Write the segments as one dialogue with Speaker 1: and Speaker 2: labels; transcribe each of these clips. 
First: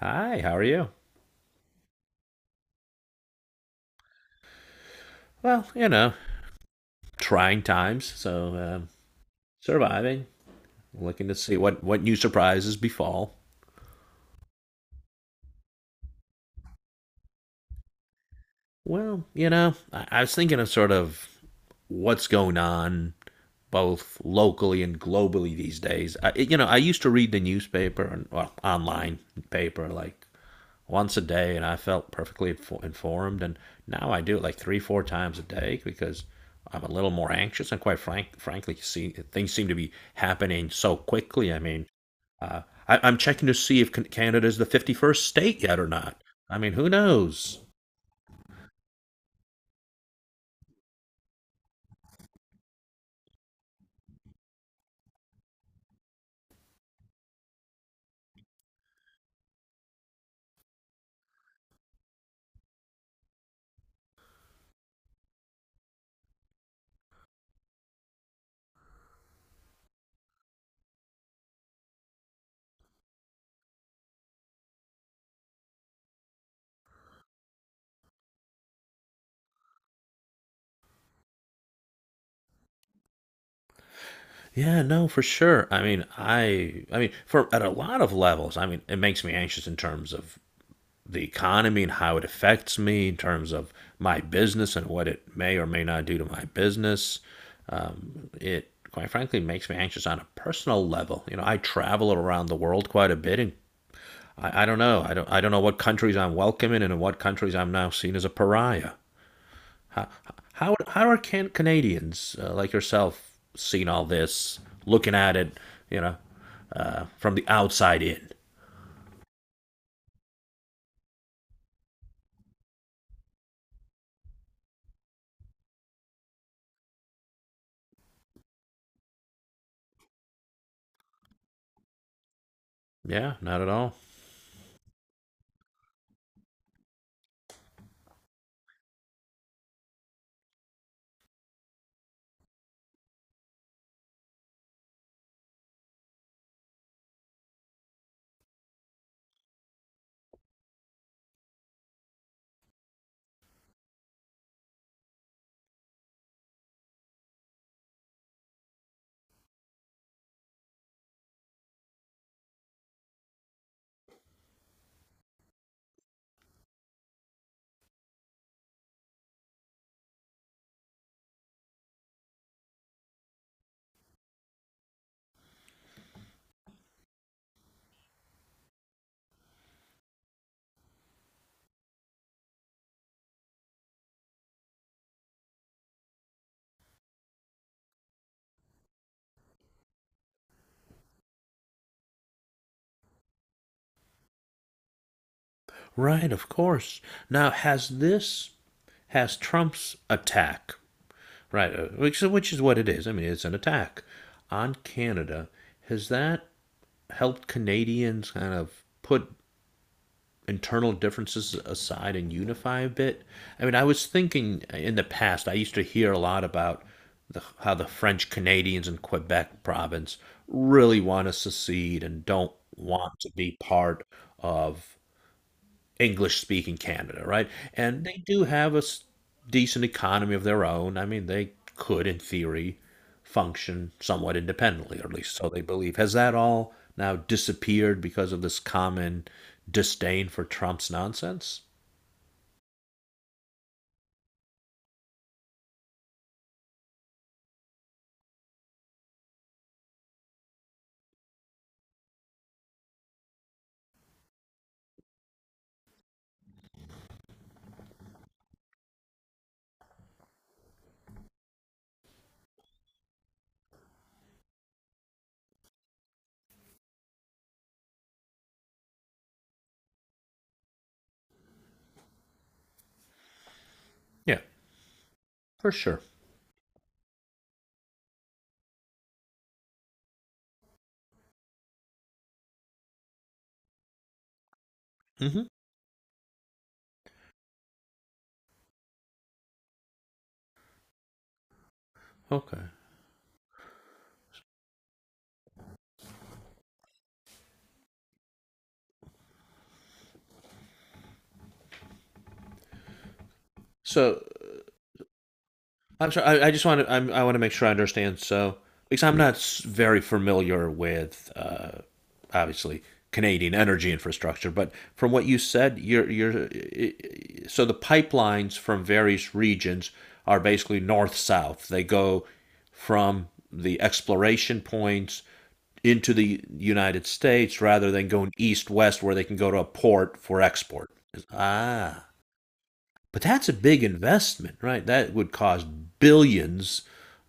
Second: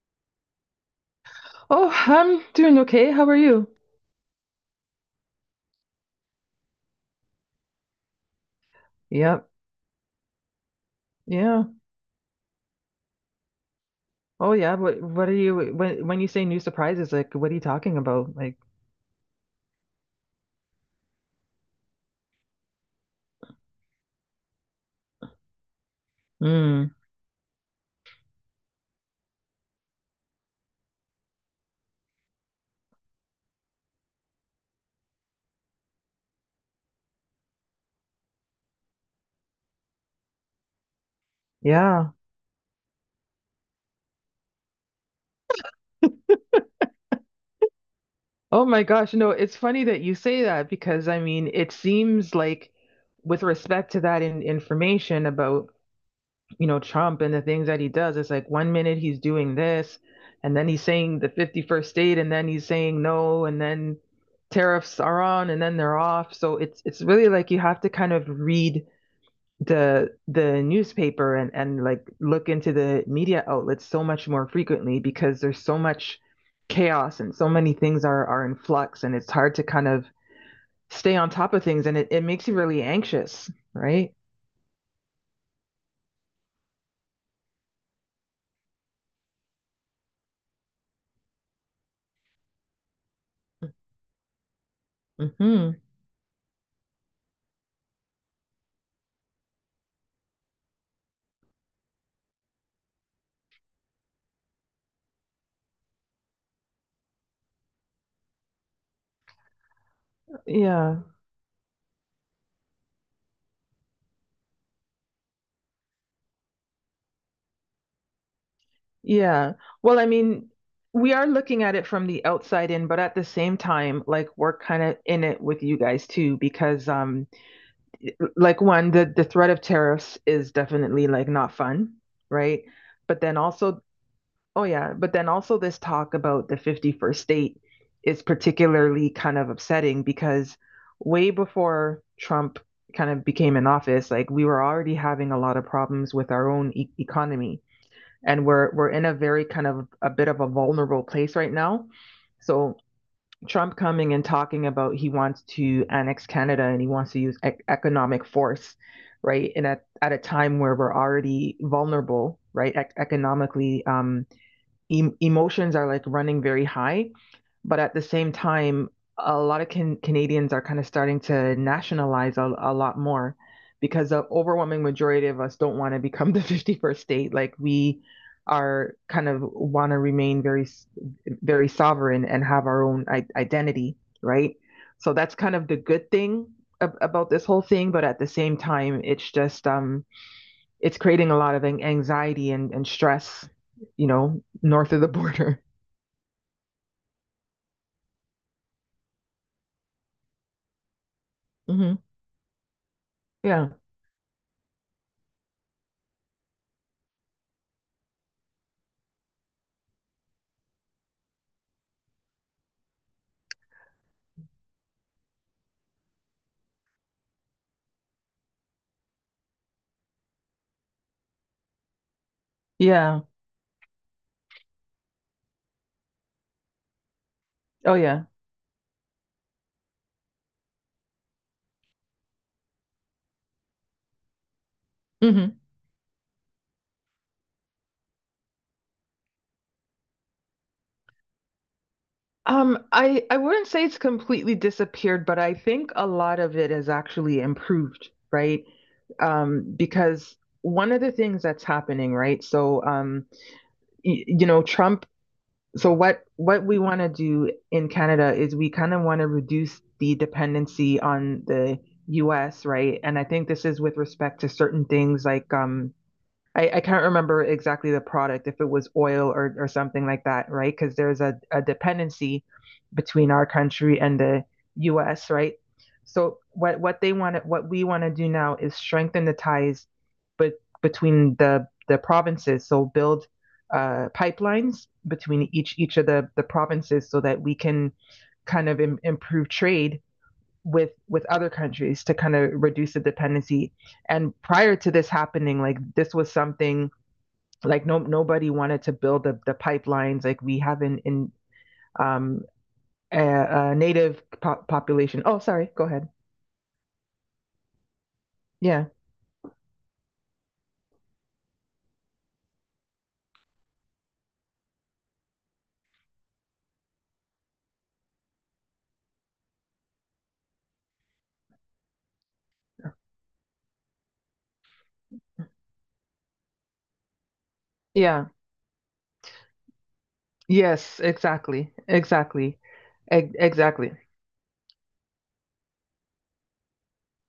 Speaker 1: Hi, how are you?
Speaker 2: Oh, I'm doing okay. How are you?
Speaker 1: Well, you know, trying times, so
Speaker 2: Yep.
Speaker 1: surviving, looking to see
Speaker 2: Yeah.
Speaker 1: what new surprises befall.
Speaker 2: Oh, yeah. What are you when you say new surprises, like what are you talking about? Like,
Speaker 1: Well, you know, I was thinking of sort of what's going on both locally and globally these days. I, you know, I
Speaker 2: mm,
Speaker 1: used to read the newspaper and well, online paper like once a day, and I felt perfectly informed. And now I do it like three, four times a day because I'm a little more anxious. And frankly, see, things seem to be happening so quickly. I mean,
Speaker 2: yeah.
Speaker 1: uh, I'm checking to see if Canada is the 51st state yet or not. I mean, who knows?
Speaker 2: Oh my gosh, no, it's funny that you say that because I mean, it seems like with respect to that in, information about, you know, Trump and the things that he does, it's like one minute he's doing this and then he's saying the 51st state and then he's saying no and then tariffs are on and then they're off. So it's really like you have to kind of read the newspaper and like look into the media outlets so much more frequently because there's so much chaos and so many things are in flux and it's hard to kind of stay on top of things and it makes you really anxious, right?
Speaker 1: Yeah, no, for sure. I mean, I mean, for at a lot of levels, I mean, it makes me anxious in terms of the economy and how it affects me in terms of my business and what it may or
Speaker 2: Hmm.
Speaker 1: may not do to my business. It quite frankly makes me anxious on a personal level. You know, I travel around the world quite a bit, and I don't know. I don't. I don't know what countries I'm welcome in, and in what countries I'm now seen as a pariah. How
Speaker 2: Yeah.
Speaker 1: how are Canadians like yourself seeing all this, looking at it, you know, from the outside in?
Speaker 2: Yeah. Well, I mean, we are looking at it from the outside in, but at the same time, like we're kind of in it with you guys too, because like one, the threat of tariffs is definitely like not fun, right? But
Speaker 1: Yeah,
Speaker 2: then
Speaker 1: not at
Speaker 2: also,
Speaker 1: all.
Speaker 2: oh yeah, but then also this talk about the 51st state is particularly kind of upsetting because way before Trump kind of became in office, like we were already having a lot of problems with our own economy and we're in a very kind of a bit of a vulnerable place right now. So Trump coming and talking about he wants to annex Canada and he wants to use economic force, right? And at a time where we're already vulnerable, right, economically, emotions are like running very high, but at the same time, a lot of Canadians are kind of starting to nationalize a lot more because the overwhelming majority of us don't want to become the 51st state. Like we are kind of want to remain very sovereign and have our own I identity, right? So that's kind of the good thing ab about this whole thing, but at the same time, it's just it's creating a lot of anxiety and stress, you know, north of the border.
Speaker 1: Right, of course. Now, has Trump's attack, right,
Speaker 2: Hmm.
Speaker 1: which is what it is, I mean, it's an
Speaker 2: Yeah.
Speaker 1: attack on Canada, has that helped Canadians kind of put internal differences aside and unify a bit? I mean, I was thinking in the past, I used to hear a lot about how the French Canadians in Quebec province really want to secede and don't want
Speaker 2: Yeah.
Speaker 1: to be part of English speaking Canada, right?
Speaker 2: Oh,
Speaker 1: And they
Speaker 2: yeah.
Speaker 1: do have a decent economy of their own. I mean, they could, in theory, function somewhat independently, or at least so they
Speaker 2: Hmm.
Speaker 1: believe. Has that all now disappeared because of this common disdain for Trump's nonsense?
Speaker 2: I wouldn't say it's completely disappeared, but I think a lot of it has actually improved, right? Because one of the things that's happening, right? So, you know, Trump. So what we want to do in Canada is we kind of want to reduce the dependency on the US, right? And I think this is with respect to certain things like I can't remember exactly the product, if it was oil or something like that, right? Because there's a dependency between our country and
Speaker 1: Yeah,
Speaker 2: the US, right?
Speaker 1: for sure.
Speaker 2: So what they want what we want to do now is strengthen the ties but between the provinces. So build pipelines
Speaker 1: Hmm.
Speaker 2: between each of the provinces so that we can kind of improve trade with other countries to kind of
Speaker 1: Okay.
Speaker 2: reduce the dependency, and prior to this happening like this was something like no nobody wanted to build the pipelines like we have in um a
Speaker 1: So
Speaker 2: native population, oh sorry go ahead.
Speaker 1: I'm sorry. I just want to. I want to make sure I understand. So,
Speaker 2: Yeah,
Speaker 1: because I'm not very familiar with, obviously, Canadian energy infrastructure, but from what you said, you're you're. So the pipelines from various regions are basically north south. They go from the exploration points into the United States rather than
Speaker 2: yeah,
Speaker 1: going east west where they can go to a port for export.
Speaker 2: yes exactly
Speaker 1: Ah,
Speaker 2: exactly.
Speaker 1: but that's a big
Speaker 2: Exactly.
Speaker 1: investment, right? That would cost billions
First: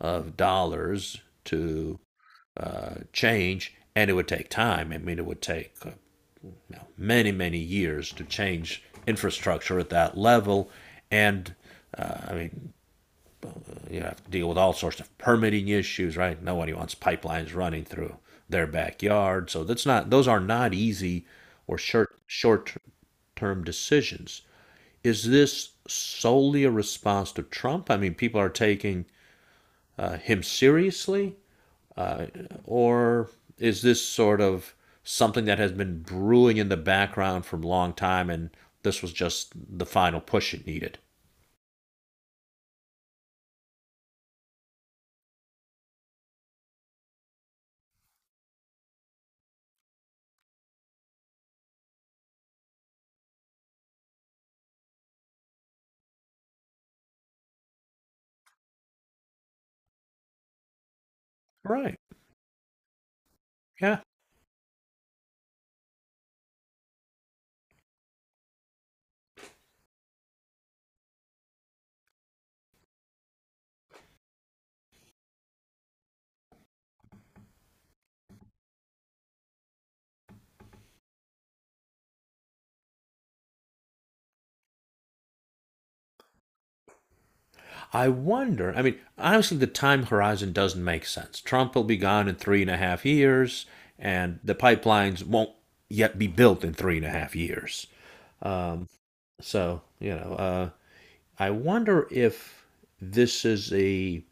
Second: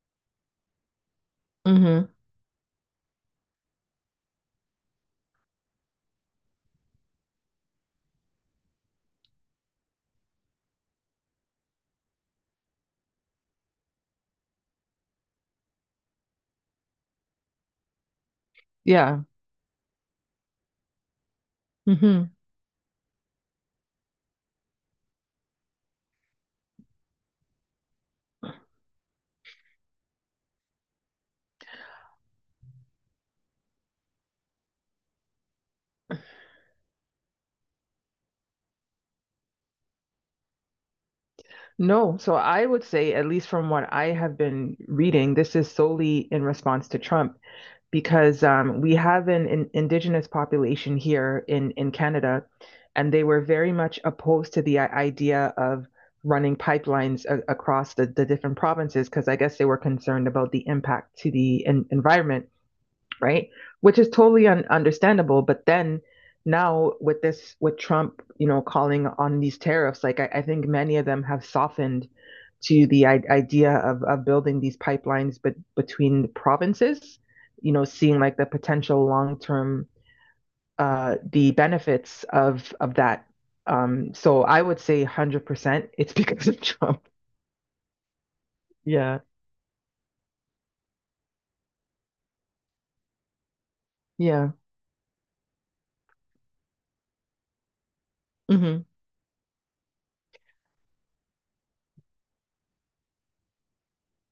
Speaker 1: of dollars to
Speaker 2: Hmm.
Speaker 1: change, and it would take time. I mean, it would take you know, many, many years to change infrastructure at that level. And I mean, you have to deal with all sorts of permitting issues, right? Nobody wants pipelines running through their
Speaker 2: Yeah.
Speaker 1: backyard. So that's not; those are not easy or
Speaker 2: Hmm.
Speaker 1: short term decisions. Is this solely a response to Trump? I mean, people are taking him seriously, uh, or is this sort of something that has been brewing in the background for a long time and this was just the final push it needed?
Speaker 2: No, so I would say at least from what I have been reading this is solely in response to Trump because we have an indigenous population here in Canada, and they were very much opposed to the idea of running pipelines across the different provinces because I guess they were concerned about the impact to the
Speaker 1: Right.
Speaker 2: environment, right? Which
Speaker 1: Yeah.
Speaker 2: is totally understandable. But then now with this, with Trump, you know, calling on these tariffs, like I think many of them have softened to the idea of building these pipelines, but between the provinces, you know, seeing like the potential long term, the benefits of that. So I would say 100% it's because of Trump.
Speaker 1: I wonder. I mean,
Speaker 2: Yeah.
Speaker 1: honestly, the time horizon doesn't make sense. Trump will be gone in 3.5 years, and
Speaker 2: Yeah.
Speaker 1: the pipelines won't yet be built in 3.5 years.
Speaker 2: Hmm.
Speaker 1: Um, so, you know, I wonder if this is a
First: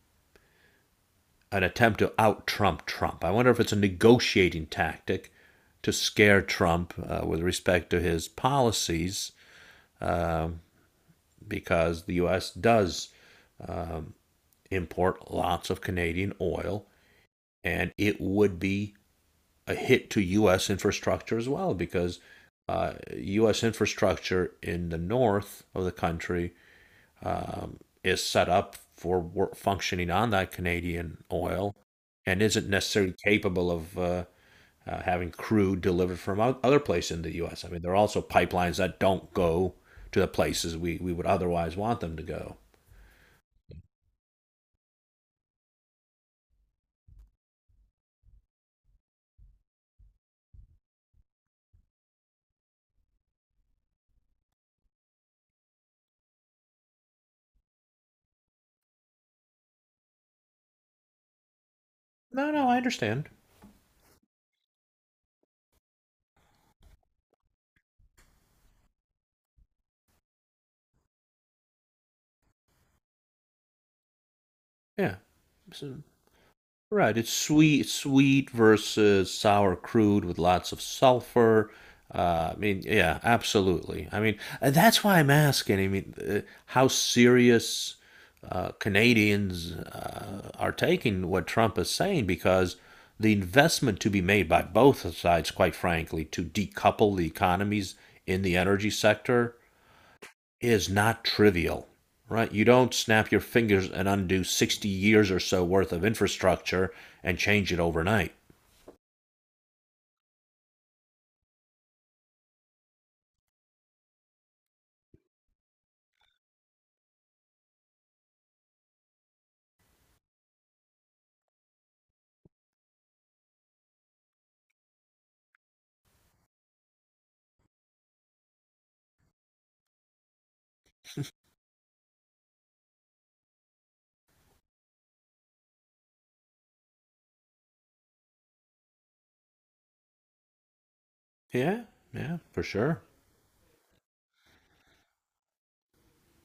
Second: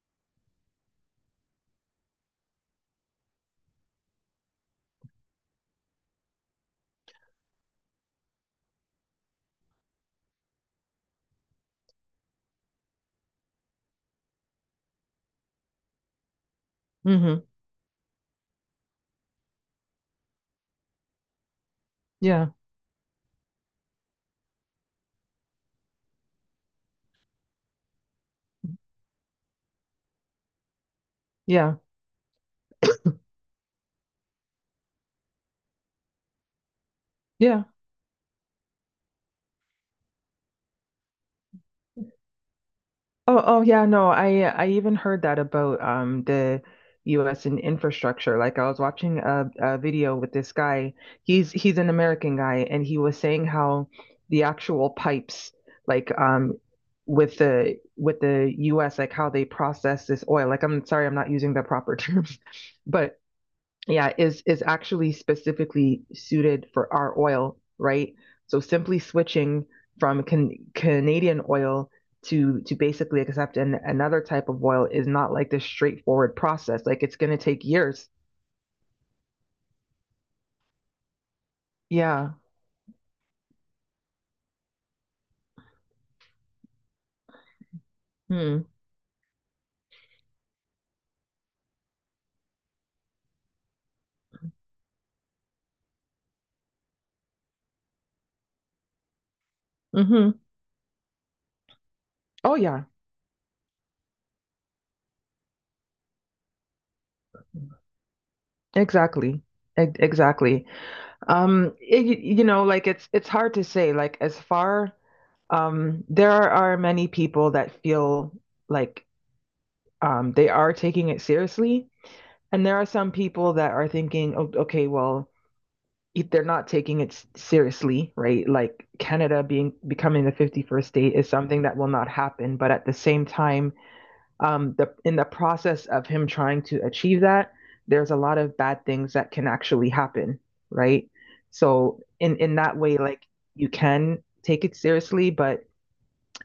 Speaker 1: an attempt to out Trump Trump. I wonder if it's a negotiating tactic to scare Trump with respect to his policies, um, because the U.S. does um, import lots of Canadian oil,
Speaker 2: Hmm.
Speaker 1: and it would be a hit to U.S. infrastructure as well, because
Speaker 2: Yeah.
Speaker 1: U.S. infrastructure in the north of the country is set up for work, functioning on that Canadian
Speaker 2: Yeah.
Speaker 1: oil
Speaker 2: Yeah.
Speaker 1: and isn't necessarily capable of having crude delivered from other places in the U.S.
Speaker 2: Yeah.
Speaker 1: I mean, there are also pipelines that don't go to the places we would otherwise want them to go.
Speaker 2: Oh, oh yeah, no, I even heard that about the US and infrastructure. Like I was watching a video with this guy. He's an American guy and he was saying how the actual pipes like with the US like how they process this oil. Like I'm sorry, I'm not using the proper terms,
Speaker 1: No, no, I
Speaker 2: but
Speaker 1: understand.
Speaker 2: yeah is actually specifically suited for our oil, right? So simply switching from Canadian oil to basically accept another type of oil is
Speaker 1: Yeah.
Speaker 2: not like this
Speaker 1: So
Speaker 2: straightforward process, like
Speaker 1: right.
Speaker 2: it's
Speaker 1: It's
Speaker 2: going to take
Speaker 1: sweet, it's
Speaker 2: years.
Speaker 1: sweet versus sour crude with lots of sulfur.
Speaker 2: Yeah.
Speaker 1: I mean, yeah, absolutely. I mean, and that's why I'm asking. I mean, how serious
Speaker 2: Hmm.
Speaker 1: Canadians are taking what Trump is saying because the investment to be made by both sides, quite frankly, to decouple the economies in the energy sector
Speaker 2: Hmm.
Speaker 1: is not trivial, right?
Speaker 2: Oh
Speaker 1: You
Speaker 2: yeah.
Speaker 1: don't snap your fingers and undo 60 years or so worth of infrastructure and change it overnight.
Speaker 2: Exactly. Exactly. Um, it, you know like it's hard to say, like as far there are many people that feel like they are taking it seriously. And there are some people that are thinking, "Oh, okay, well, if they're not taking it seriously, right? Like Canada being becoming the 51st state is something that will not happen." But at the same time, the process of him trying to achieve that, there's a lot of bad things that can actually happen, right?
Speaker 1: Yeah,
Speaker 2: So
Speaker 1: yeah,
Speaker 2: in
Speaker 1: for
Speaker 2: that way,
Speaker 1: sure.
Speaker 2: like you can take it seriously, but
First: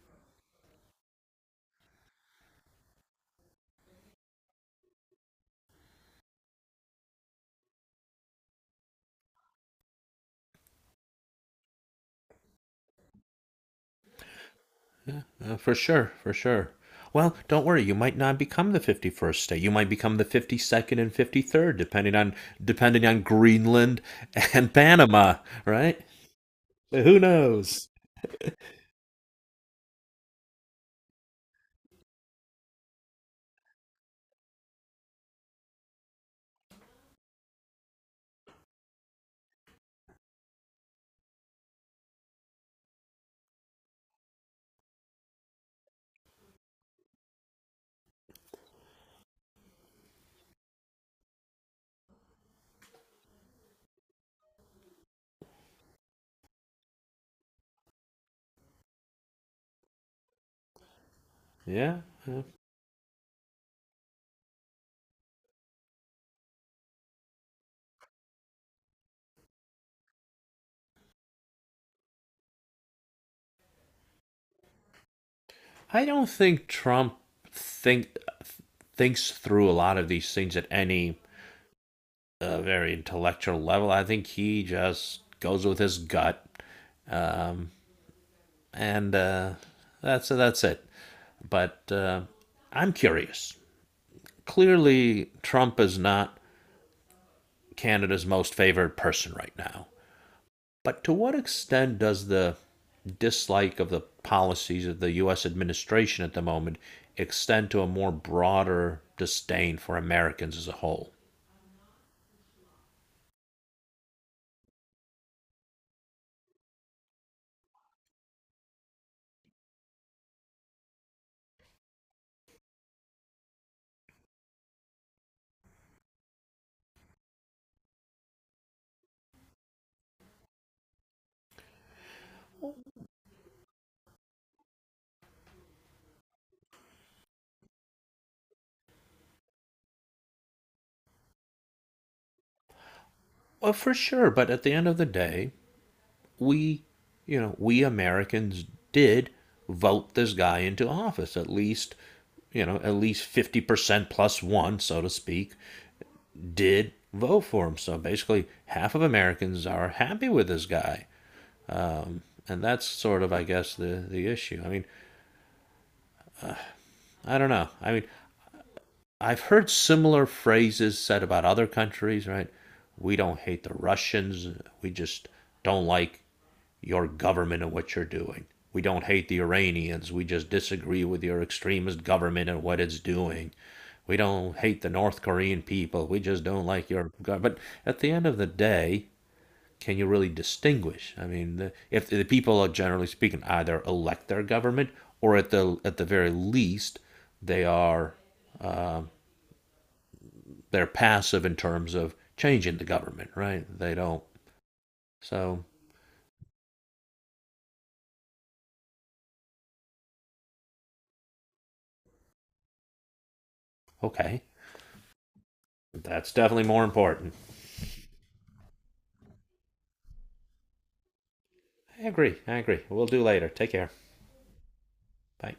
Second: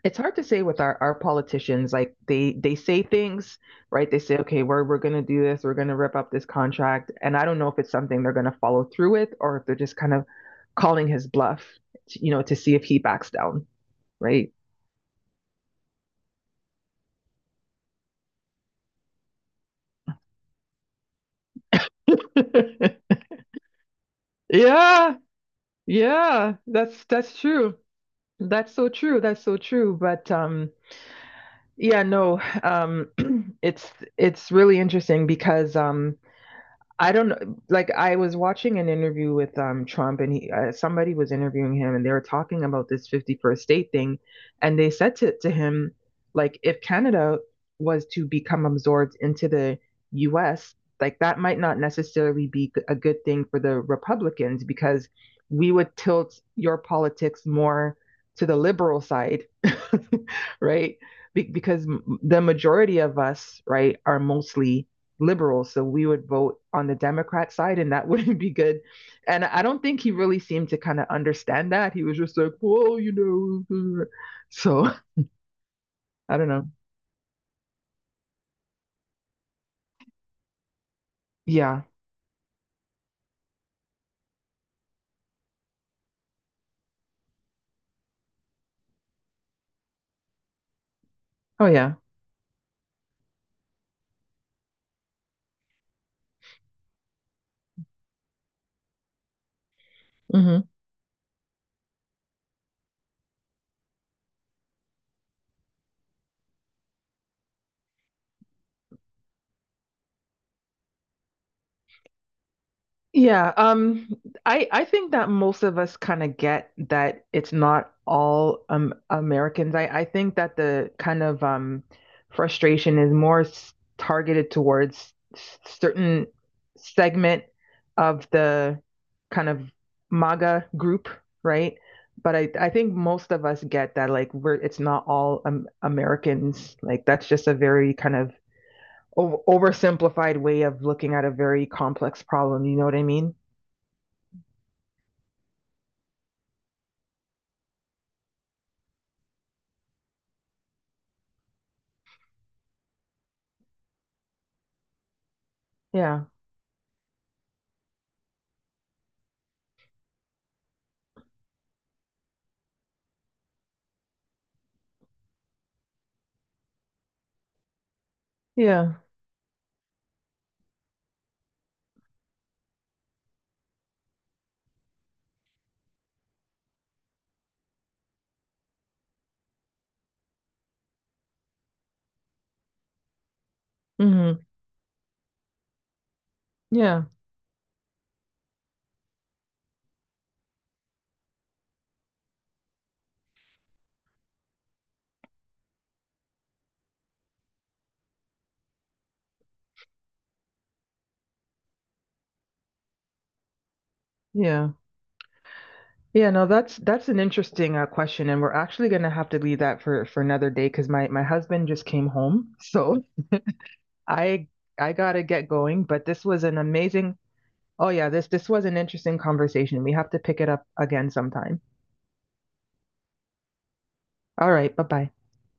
Speaker 2: it's hard to say with our politicians, like they say things, right? They say okay we're going to do this, we're going to rip up this contract and I don't know if it's something they're going to follow through with or if they're just kind of calling his bluff to, you know, to see if he backs down, right?
Speaker 1: For sure, for sure. Well, don't worry, you might not become the 51st state. You might become the 52nd and 53rd depending on Greenland and
Speaker 2: Yeah,
Speaker 1: Panama, right?
Speaker 2: yeah,
Speaker 1: Who
Speaker 2: that's true.
Speaker 1: knows?
Speaker 2: That's so true, that's so true, but yeah no it's it's really interesting because I don't know. Like I was watching an interview with Trump, and he somebody was interviewing him, and they were talking about this 51st state thing, and they said to him, like, if Canada was to become absorbed into the U.S., like that might not necessarily be a good thing for the Republicans because we would tilt your politics more to the liberal side, right? Because
Speaker 1: Yeah,
Speaker 2: the
Speaker 1: yeah.
Speaker 2: majority of us, right, are mostly Liberals. So we would vote on the Democrat side and that wouldn't be good. And I don't think he really seemed to kind of understand that. He was just like, "Whoa, you know. Uh," so
Speaker 1: I don't
Speaker 2: I don't
Speaker 1: think
Speaker 2: know.
Speaker 1: Trump think thinks through a lot of these things at any
Speaker 2: Yeah.
Speaker 1: a very intellectual level. I think he just goes with his gut, um, and that's it.
Speaker 2: Oh,
Speaker 1: But
Speaker 2: yeah.
Speaker 1: I'm curious. Clearly, Trump is not Canada's most favored person right now.
Speaker 2: Mm-hmm.
Speaker 1: But to what extent does the dislike of the policies of the U.S. administration at the moment extend to a more broader disdain for Americans as a whole?
Speaker 2: Yeah, I think that most of us kind of get that it's not all Americans. I think that the kind of frustration is more targeted towards certain segment of the kind of MAGA group, right? But I think most of us get that like we're it's not all Americans. Like that's just a very kind of oversimplified way of looking at a very complex problem. You know what I mean?
Speaker 1: Well, for sure, but at the end of the day, we, you know, we Americans did vote this guy into office. At least, you know, at least 50% plus one, so to speak,
Speaker 2: Yeah.
Speaker 1: did vote for him. So basically, half of Americans are happy with this guy. Um, and that's sort of, I guess, the issue. I mean, I don't know. I mean,
Speaker 2: Yeah.
Speaker 1: I've heard similar phrases said about other countries, right? We don't hate the Russians. We just don't like your government and what you're doing. We don't hate the Iranians. We just disagree with your extremist government and what it's doing. We
Speaker 2: Hmm.
Speaker 1: don't hate the North Korean people. We just don't like
Speaker 2: Yeah.
Speaker 1: your government. But at the end of the day, can you really distinguish? I mean, if the people are generally speaking either elect their government or at the very least they are uh, they're passive in terms of changing the government, right? They don't.
Speaker 2: Yeah.
Speaker 1: So,
Speaker 2: Yeah. No, that's an interesting question, and we're actually gonna have to leave that for another day because my husband just came home, so
Speaker 1: okay.
Speaker 2: I I gotta get going. But this
Speaker 1: That's
Speaker 2: was an
Speaker 1: definitely more
Speaker 2: amazing.
Speaker 1: important.
Speaker 2: Oh yeah, this was an interesting conversation. We have to pick it up again sometime.
Speaker 1: I agree. I agree. We'll do later. Take care.
Speaker 2: All right. Bye bye.
Speaker 1: Bye.